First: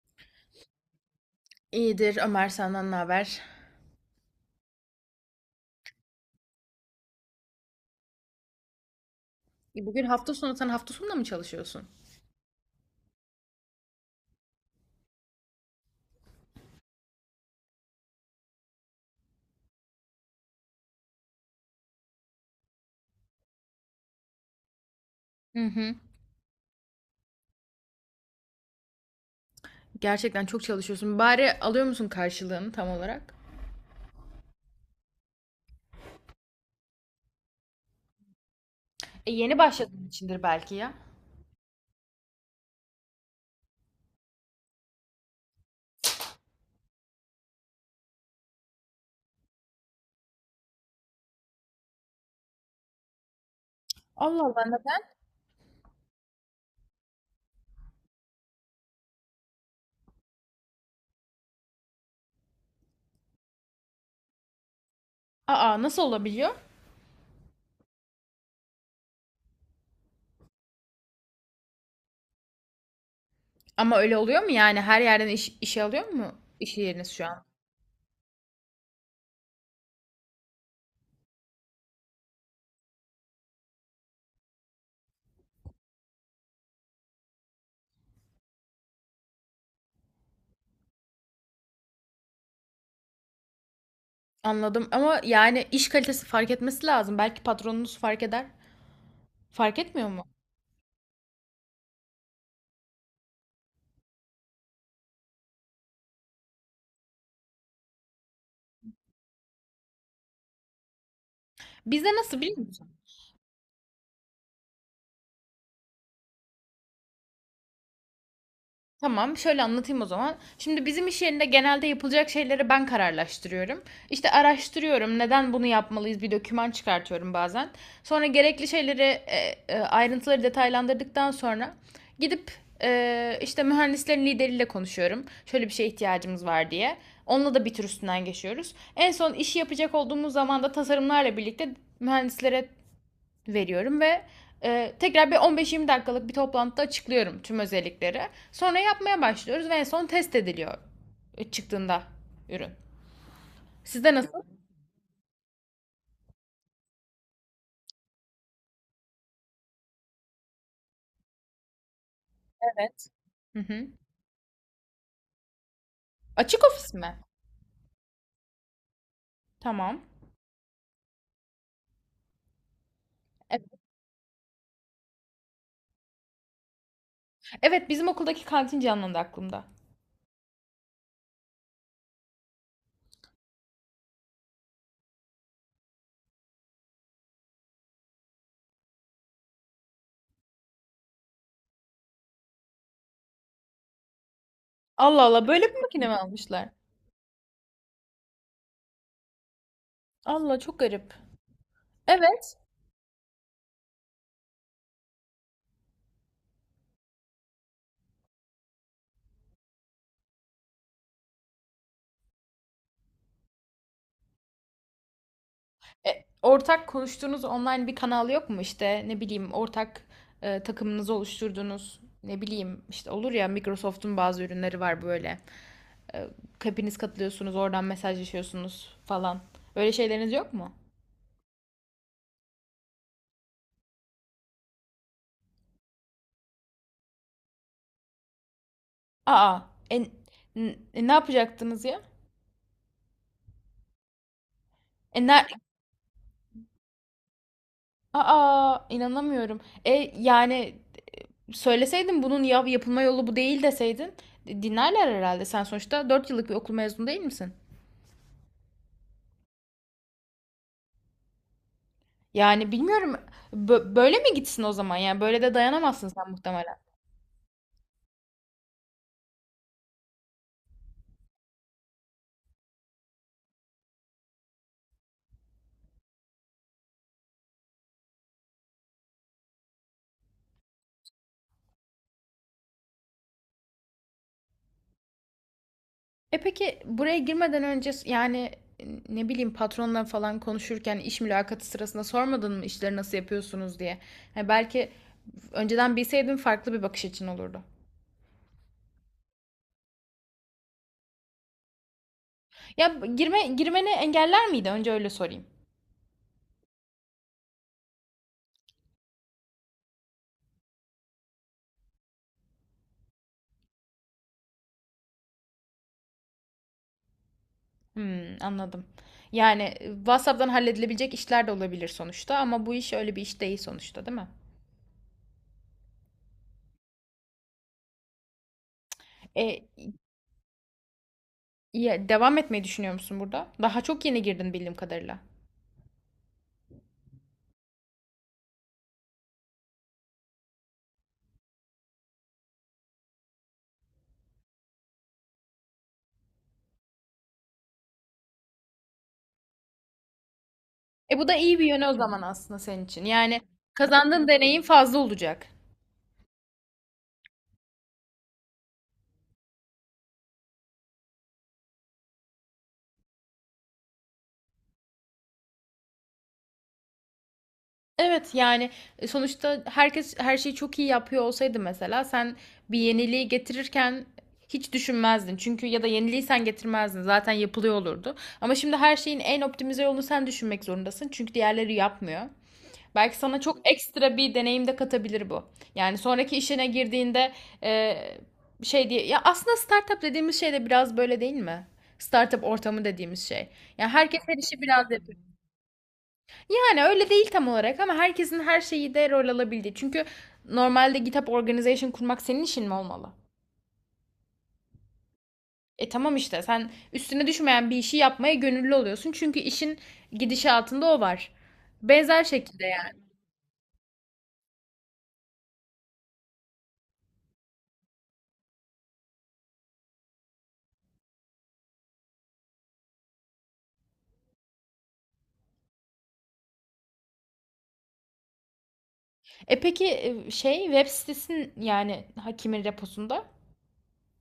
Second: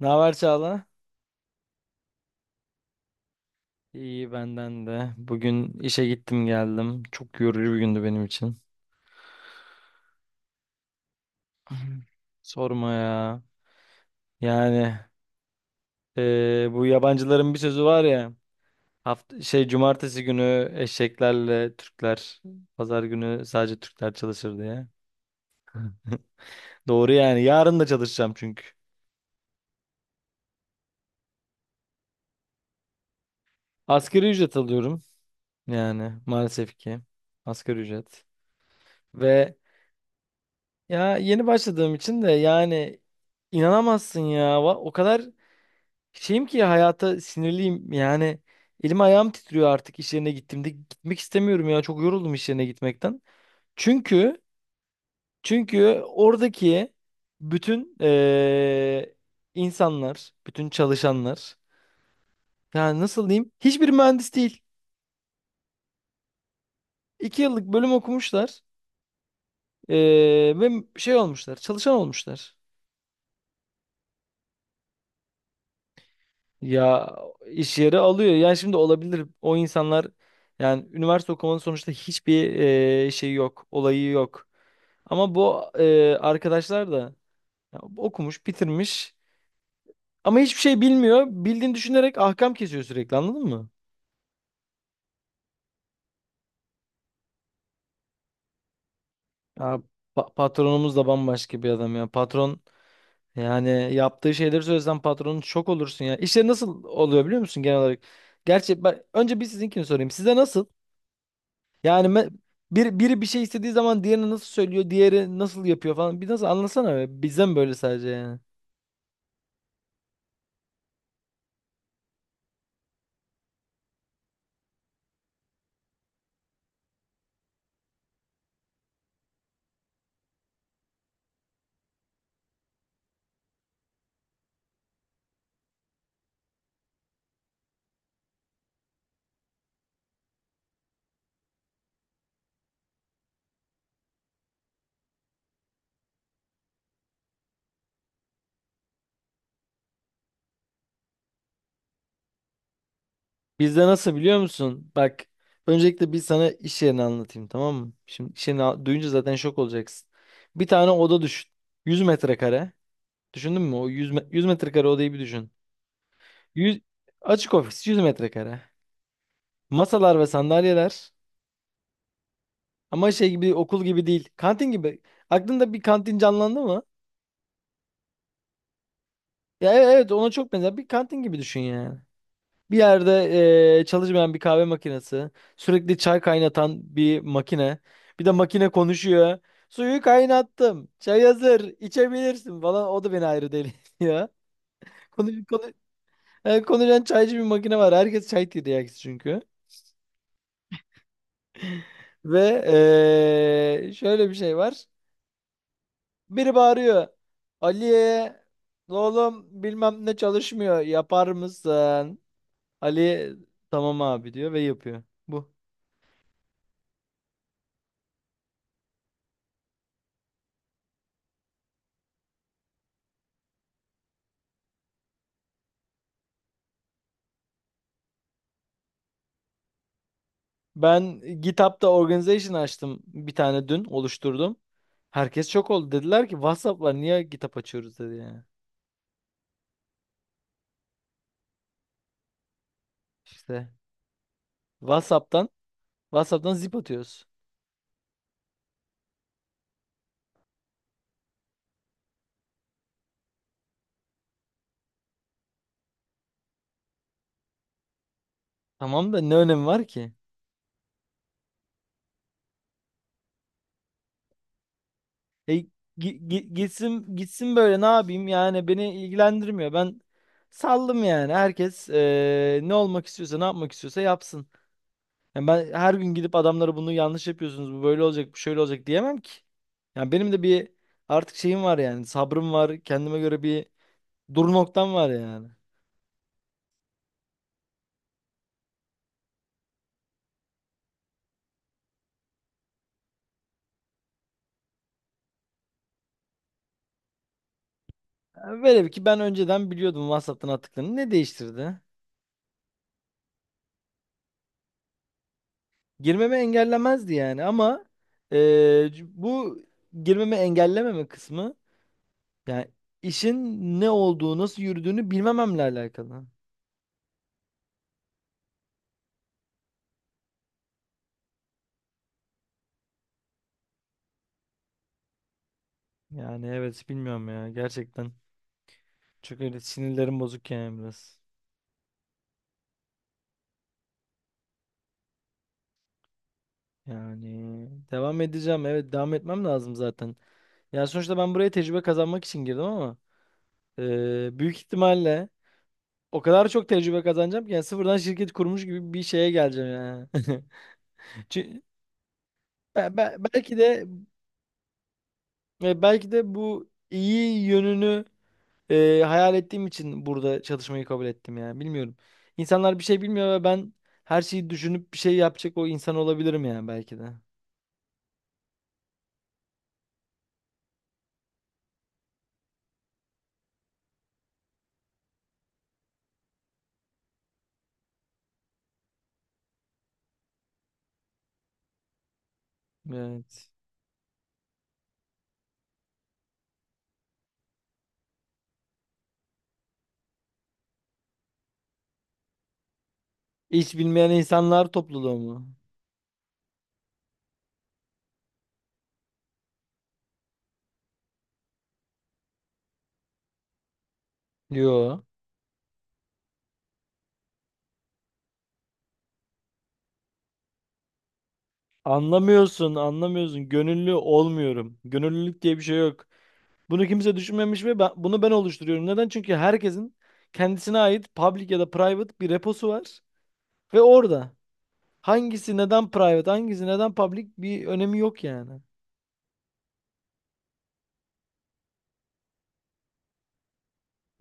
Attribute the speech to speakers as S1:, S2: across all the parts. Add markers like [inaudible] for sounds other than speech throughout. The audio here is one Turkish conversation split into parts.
S1: Ne haber Çağla?
S2: İyidir Ömer, senden ne haber?
S1: İyi benden de. Bugün işe gittim geldim. Çok yorucu bir gündü benim için.
S2: Bugün hafta sonu, sen hafta sonunda mı çalışıyorsun?
S1: [laughs] Sorma ya. Yani bu yabancıların bir sözü var ya. Hafta şey cumartesi günü eşeklerle Türkler, pazar günü sadece Türkler çalışır diye.
S2: Hı hı.
S1: Doğru yani. Yarın da çalışacağım çünkü.
S2: Gerçekten çok çalışıyorsun. Bari alıyor musun karşılığını tam olarak?
S1: Asgari ücret alıyorum. Yani maalesef ki asgari ücret.
S2: E,
S1: Ve
S2: yeni başladığın içindir belki ya.
S1: ya yeni başladığım için de yani inanamazsın ya. O kadar şeyim ki hayata sinirliyim yani, elim ayağım titriyor artık. İş yerine gittiğimde gitmek istemiyorum ya, çok yoruldum iş yerine gitmekten. Çünkü
S2: Allah Allah, neden?
S1: çünkü oradaki bütün insanlar, bütün çalışanlar yani nasıl diyeyim hiçbir mühendis değil.
S2: Aa, nasıl olabiliyor?
S1: 2 yıllık bölüm okumuşlar, ve şey olmuşlar, çalışan olmuşlar.
S2: Ama öyle oluyor mu yani her yerden işe alıyor mu iş
S1: Ya,
S2: yeriniz şu an?
S1: iş yeri alıyor. Yani şimdi olabilir. O insanlar, yani üniversite okumanın sonuçta hiçbir şey yok, olayı yok. Ama bu arkadaşlar da ya, okumuş, bitirmiş ama hiçbir şey bilmiyor. Bildiğini düşünerek ahkam kesiyor sürekli, anladın mı?
S2: Anladım, ama yani iş kalitesi fark etmesi lazım. Belki patronunuz fark eder.
S1: Ya,
S2: Fark etmiyor mu?
S1: patronumuz da bambaşka bir adam ya. Patron, yani yaptığı şeyleri söylesen patronun şok olursun ya. İşler nasıl oluyor biliyor musun genel olarak? Gerçi ben, önce bir sizinkini sorayım. Size nasıl? Yani
S2: Bizde
S1: me-
S2: nasıl biliyor musun?
S1: bir, biri bir şey istediği zaman diğerini nasıl söylüyor, diğeri nasıl yapıyor falan. Bir nasıl anlasana be. Bizde böyle sadece yani?
S2: Tamam, şöyle anlatayım o zaman. Şimdi bizim iş yerinde genelde yapılacak şeyleri ben kararlaştırıyorum. İşte araştırıyorum, neden bunu yapmalıyız, bir doküman çıkartıyorum bazen. Sonra gerekli şeyleri, ayrıntıları detaylandırdıktan sonra gidip işte mühendislerin lideriyle konuşuyorum. Şöyle bir şeye ihtiyacımız var diye. Onunla da bir tür üstünden geçiyoruz. En son işi yapacak olduğumuz zaman da tasarımlarla birlikte mühendislere veriyorum ve tekrar bir 15-20 dakikalık bir toplantıda açıklıyorum tüm özellikleri. Sonra yapmaya başlıyoruz ve en son test ediliyor çıktığında ürün.
S1: Bizde nasıl
S2: Sizde nasıl?
S1: biliyor musun? Bak, öncelikle bir sana iş yerini anlatayım tamam mı? Şimdi iş yerini duyunca zaten şok olacaksın. Bir tane oda düşün. 100 metrekare.
S2: Evet. Hı
S1: Düşündün mü?
S2: hı.
S1: O 100, 100 metrekare odayı bir düşün.
S2: Açık
S1: 100,
S2: ofis mi?
S1: açık ofis 100 metrekare.
S2: Tamam.
S1: Masalar ve sandalyeler. Ama şey gibi,
S2: Evet.
S1: okul gibi değil. Kantin gibi. Aklında bir kantin canlandı mı?
S2: Evet, bizim okuldaki kantin canlandı aklımda.
S1: Ya evet, ona çok benzer. Bir kantin gibi düşün yani. Bir yerde çalışmayan bir kahve makinesi, sürekli çay kaynatan bir makine, bir de makine konuşuyor. Suyu kaynattım, çay hazır, içebilirsin falan. O da beni ayrı deli [laughs] ya.
S2: Allah
S1: Konuş,
S2: Allah,
S1: konuş,
S2: böyle bir makine mi almışlar?
S1: konuşan çaycı bir makine var. Herkes çay tiryakisi çünkü.
S2: Allah, çok garip. Evet.
S1: Ve şöyle bir şey var. Biri bağırıyor. Ali'ye, oğlum bilmem ne çalışmıyor, yapar mısın? Ali, tamam abi diyor ve yapıyor. Bu.
S2: E, ortak konuştuğunuz online bir kanal yok mu işte, ne bileyim, ortak takımınızı oluşturduğunuz, ne bileyim işte, olur ya Microsoft'un bazı ürünleri var böyle. Ee, Hepiniz katılıyorsunuz, oradan mesajlaşıyorsunuz falan. Öyle şeyleriniz yok mu?
S1: Ben GitHub'da organization açtım, bir tane dün oluşturdum. Herkes şok oldu. Dediler ki WhatsApp var, niye GitHub açıyoruz dedi yani.
S2: Aa, e, n- ne yapacaktınız ya?
S1: İşte
S2: E,
S1: WhatsApp'tan,
S2: ner-
S1: Zip atıyoruz.
S2: Aa, inanamıyorum. E, yani, söyleseydin bunun yapılma yolu bu değil deseydin dinlerler herhalde. Sen sonuçta 4 yıllık bir okul mezunu değil misin?
S1: Tamam da ne önemi var ki?
S2: Yani bilmiyorum. Böyle mi gitsin o zaman? Yani böyle
S1: E,
S2: de dayanamazsın
S1: gi-
S2: sen
S1: gi-
S2: muhtemelen.
S1: gitsin gitsin, böyle ne yapayım yani, beni ilgilendirmiyor. Ben saldım yani. Herkes ne olmak istiyorsa, ne yapmak istiyorsa yapsın. Yani ben her gün gidip adamlara bunu yanlış yapıyorsunuz, bu böyle olacak, bu şöyle olacak diyemem ki. Yani benim de bir artık şeyim var yani, sabrım var, kendime göre bir dur noktam var yani.
S2: E peki, buraya girmeden önce yani ne bileyim, patronla falan konuşurken iş mülakatı sırasında sormadın mı işleri nasıl yapıyorsunuz diye. Yani belki önceden bilseydin farklı bir bakış açın olurdu.
S1: Yani velev ki ben önceden biliyordum WhatsApp'tan attıklarını, ne değiştirdi?
S2: Ya girmeni engeller miydi? Önce öyle sorayım.
S1: Girmeme engellemezdi yani ama bu girmeme engellememe kısmı yani işin ne olduğu, nasıl yürüdüğünü bilmememle alakalı.
S2: Hmm, anladım. Yani, WhatsApp'tan halledilebilecek işler de olabilir sonuçta, ama bu iş öyle bir iş değil sonuçta, değil mi?
S1: Yani evet, bilmiyorum ya gerçekten. Çünkü öyle
S2: E,
S1: sinirlerim bozuk yani biraz.
S2: ya, devam etmeyi düşünüyor musun burada? Daha çok yeni girdin bildiğim kadarıyla.
S1: Yani devam edeceğim. Evet, devam etmem lazım zaten. Yani sonuçta ben buraya tecrübe kazanmak için girdim ama büyük ihtimalle o kadar çok tecrübe kazanacağım ki, yani sıfırdan şirket kurmuş gibi bir şeye geleceğim yani.
S2: E, bu
S1: [laughs]
S2: da iyi
S1: Çü-
S2: bir yönü o zaman aslında senin
S1: be-
S2: için.
S1: be-
S2: Yani
S1: belki de
S2: kazandığın deneyim fazla olacak.
S1: belki de bu iyi yönünü hayal ettiğim için burada çalışmayı kabul ettim yani. Bilmiyorum. İnsanlar bir şey bilmiyor ve ben her şeyi düşünüp bir şey yapacak o insan olabilirim yani belki de.
S2: Evet yani, sonuçta herkes her şeyi çok iyi yapıyor olsaydı mesela sen bir yeniliği getirirken hiç düşünmezdin. Çünkü ya da yeniliği sen getirmezdin. Zaten yapılıyor olurdu. Ama şimdi her şeyin en optimize yolunu sen düşünmek zorundasın. Çünkü diğerleri yapmıyor. Belki sana
S1: Evet.
S2: çok ekstra bir deneyim de katabilir bu. Yani sonraki işine girdiğinde, eee, şey diye, ya aslında startup dediğimiz şey de biraz böyle değil mi? Startup ortamı dediğimiz şey.
S1: Hiç
S2: Yani
S1: bilmeyen
S2: herkes her işi
S1: insanlar
S2: biraz
S1: topluluğu
S2: yapıyor.
S1: mu?
S2: Yani öyle değil tam olarak, ama herkesin her şeyi de rol alabildiği. Çünkü normalde GitHub organization kurmak senin işin mi olmalı?
S1: Yo.
S2: E tamam, işte sen üstüne düşmeyen bir işi yapmaya gönüllü oluyorsun. Çünkü işin gidişatında o var. Benzer şekilde.
S1: Anlamıyorsun, anlamıyorsun. Gönüllü olmuyorum. Gönüllülük diye bir şey yok. Bunu kimse düşünmemiş ve bunu ben oluşturuyorum. Neden? Çünkü herkesin kendisine ait public ya da private bir reposu var. Ve orada hangisi neden private, hangisi neden public, bir önemi yok yani.
S2: E peki, şey, web sitesinin yani hakimin reposunda?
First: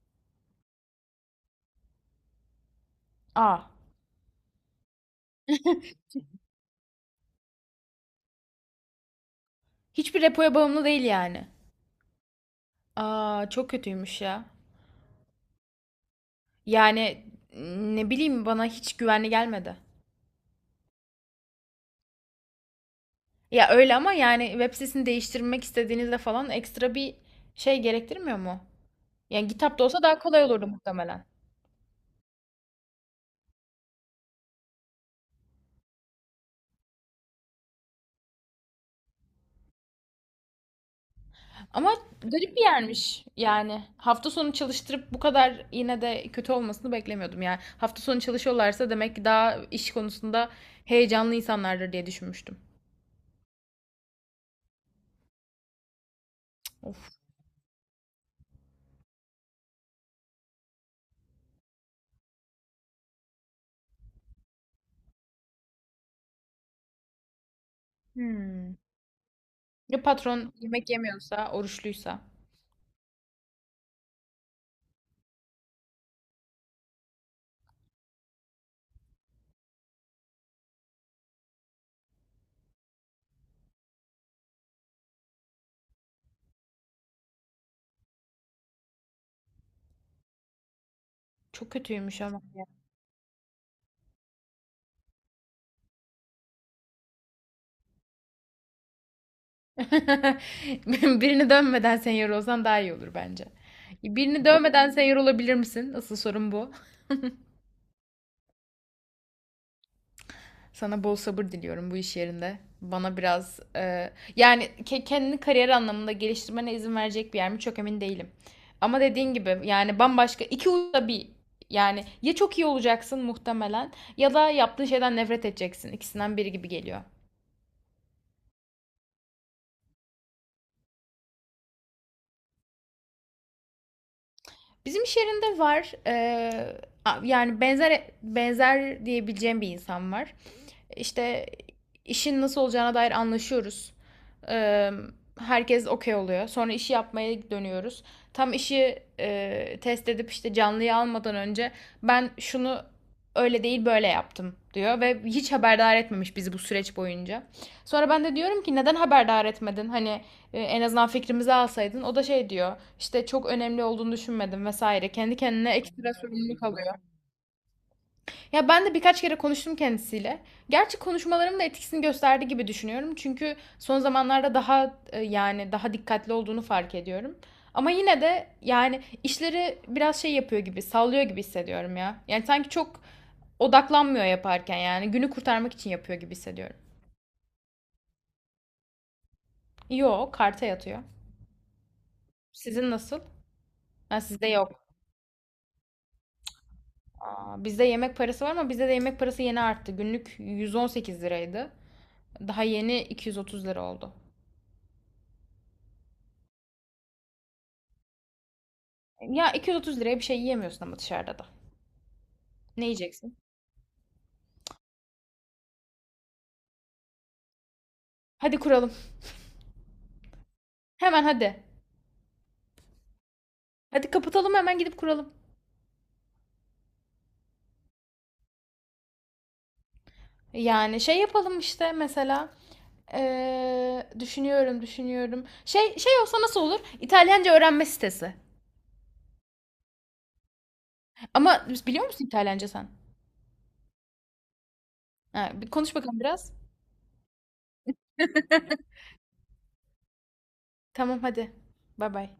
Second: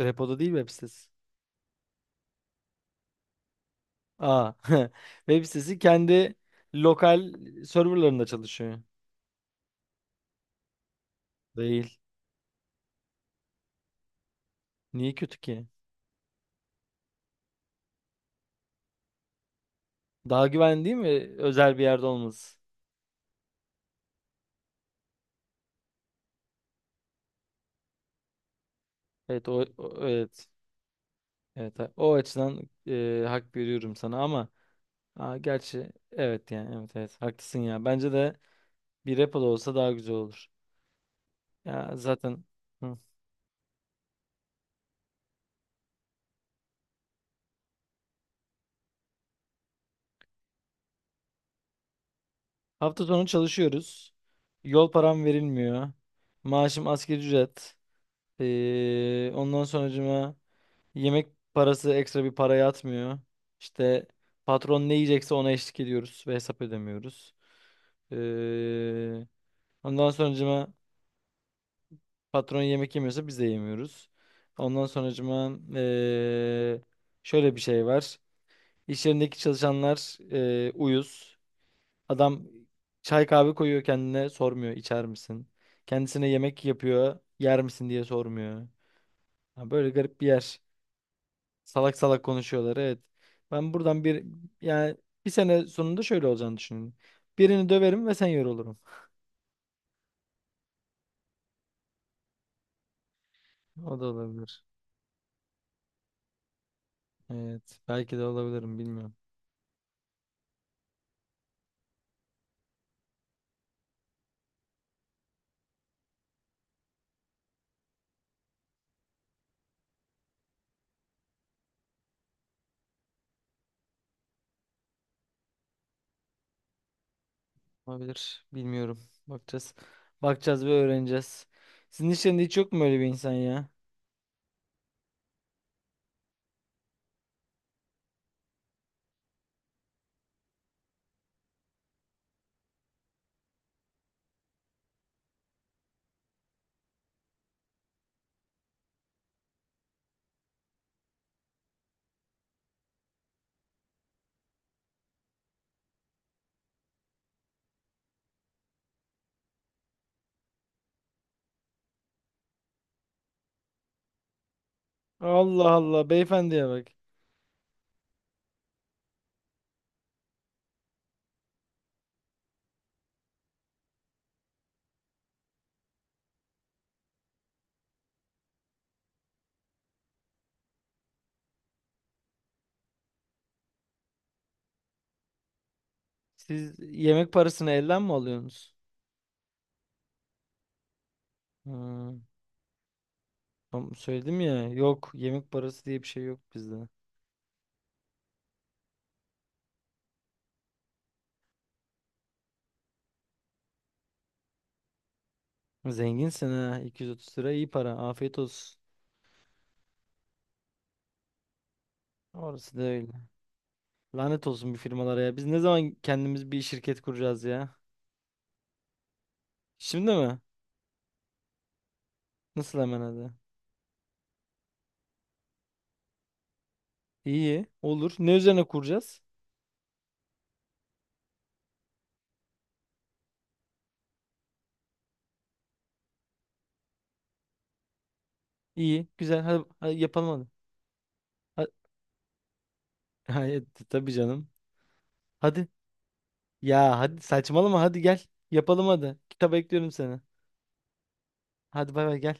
S1: Repoda değil web sitesi.
S2: Aa,
S1: Aa, [laughs] web sitesi kendi lokal serverlarında çalışıyor.
S2: hiçbir repoya bağımlı değil yani.
S1: Değil.
S2: Aa, çok kötüymüş ya.
S1: Niye kötü ki?
S2: Yani ne bileyim, bana hiç güvenli gelmedi.
S1: Daha güvenli değil mi özel bir yerde olması?
S2: Ya öyle, ama yani web sitesini değiştirmek istediğinizde falan ekstra bir şey gerektirmiyor mu? Yani
S1: Evet,
S2: GitHub'da olsa daha kolay
S1: evet.
S2: olurdu muhtemelen.
S1: Evet, o açıdan hak veriyorum sana ama, gerçi evet, yani evet evet haklısın ya. Bence de bir repo da olsa daha güzel olur.
S2: Ama
S1: Ya zaten,
S2: garip bir
S1: hı.
S2: yermiş yani. Hafta sonu çalıştırıp bu kadar yine de kötü olmasını beklemiyordum yani. Hafta sonu çalışıyorlarsa demek ki daha iş konusunda heyecanlı insanlardır diye düşünmüştüm.
S1: Hafta sonu çalışıyoruz. Yol param verilmiyor. Maaşım asgari
S2: Of.
S1: ücret. Ondan sonracıma yemek parası, ekstra bir para yatmıyor. İşte patron ne yiyecekse ona eşlik ediyoruz ve hesap ödemiyoruz.
S2: Hmm.
S1: Ee,
S2: Ya
S1: ondan
S2: patron
S1: sonracıma
S2: yemek yemiyorsa, oruçluysa.
S1: patron yemek yemiyorsa biz de yemiyoruz. Ondan sonracıma şöyle bir şey var. İş yerindeki çalışanlar uyuz. Adam çay kahve koyuyor kendine, sormuyor içer misin? Kendisine yemek yapıyor, yer misin diye sormuyor. Ha, böyle garip bir yer.
S2: Çok
S1: Salak
S2: kötüymüş
S1: salak
S2: ama ya.
S1: konuşuyorlar, evet. Ben buradan bir, yani bir sene sonunda şöyle olacağını düşünüyorum. Birini döverim ve sen yorulurum.
S2: [laughs] Birini dövmeden senior olsan daha iyi olur bence.
S1: O da
S2: Birini
S1: olabilir.
S2: dövmeden senior olabilir misin? Asıl sorun bu.
S1: Evet, belki de olabilirim, bilmiyorum.
S2: Sana bol sabır diliyorum bu iş yerinde. Bana biraz yani kendini kariyer anlamında geliştirmene izin verecek bir yer mi, çok emin değilim. Ama dediğin gibi yani bambaşka iki uçta bir, yani ya çok iyi olacaksın muhtemelen ya da yaptığın şeyden nefret edeceksin. İkisinden biri gibi geliyor.
S1: Olabilir. Bilmiyorum. Bakacağız. Bakacağız ve öğreneceğiz. Sizin işlerinde hiç yok mu öyle bir insan ya?
S2: Bizim iş yerinde var. Yani benzer benzer diyebileceğim bir insan var. İşte işin nasıl olacağına dair anlaşıyoruz. Ee, herkes okey oluyor. Sonra işi yapmaya dönüyoruz. Tam işi test edip işte canlıyı almadan önce ben şunu öyle değil böyle yaptım diyor ve hiç haberdar etmemiş bizi bu süreç boyunca. Sonra ben de diyorum ki neden haberdar etmedin? Hani en azından fikrimizi alsaydın. O da şey diyor işte, çok önemli olduğunu düşünmedim vesaire. Kendi
S1: Allah
S2: kendine
S1: Allah,
S2: ekstra sorumluluk
S1: beyefendiye bak.
S2: alıyor. Ya ben de birkaç kere konuştum kendisiyle. Gerçi konuşmalarım da etkisini gösterdi gibi düşünüyorum. Çünkü son zamanlarda daha yani daha dikkatli olduğunu fark ediyorum. Ama yine de yani işleri biraz şey yapıyor gibi, sallıyor gibi hissediyorum ya. Yani sanki çok odaklanmıyor yaparken, yani günü kurtarmak için yapıyor gibi
S1: Siz
S2: hissediyorum.
S1: yemek parasını elden mi alıyorsunuz?
S2: Yo, karta yatıyor.
S1: Ha,
S2: Sizin nasıl?
S1: tam
S2: Ha,
S1: söyledim
S2: sizde
S1: ya.
S2: yok.
S1: Yok, yemek parası diye bir şey yok bizde.
S2: Aa, bizde yemek parası var ama bizde de yemek parası yeni arttı. Günlük 118 liraydı. Daha yeni 230 lira oldu.
S1: Zenginsin ha. 230 lira iyi para. Afiyet olsun.
S2: Ya 230 liraya bir şey yiyemiyorsun ama dışarıda da.
S1: Orası da
S2: Ne
S1: öyle.
S2: yiyeceksin?
S1: Lanet olsun bir firmalara ya. Biz ne zaman kendimiz bir şirket kuracağız ya?
S2: Hadi kuralım.
S1: Şimdi mi?
S2: Hemen hadi.
S1: Nasıl hemen hadi?
S2: Hadi kapatalım, hemen gidip kuralım.
S1: İyi. Olur. Ne üzerine kuracağız?
S2: Yani şey yapalım işte mesela. Düşünüyorum, düşünüyorum. Şey olsa nasıl olur? İtalyanca öğrenme sitesi.
S1: İyi. Güzel. Hadi, hadi yapalım hadi.
S2: Ama biliyor musun İtalyanca sen?
S1: Hayır, tabii canım.
S2: Ha,
S1: Hadi.
S2: bir konuş bakalım biraz.
S1: Ya hadi saçmalama, hadi gel. Yapalım hadi. Kitap bekliyorum seni.
S2: Tamam hadi.
S1: Hadi bay
S2: Bay
S1: bay gel.
S2: bay.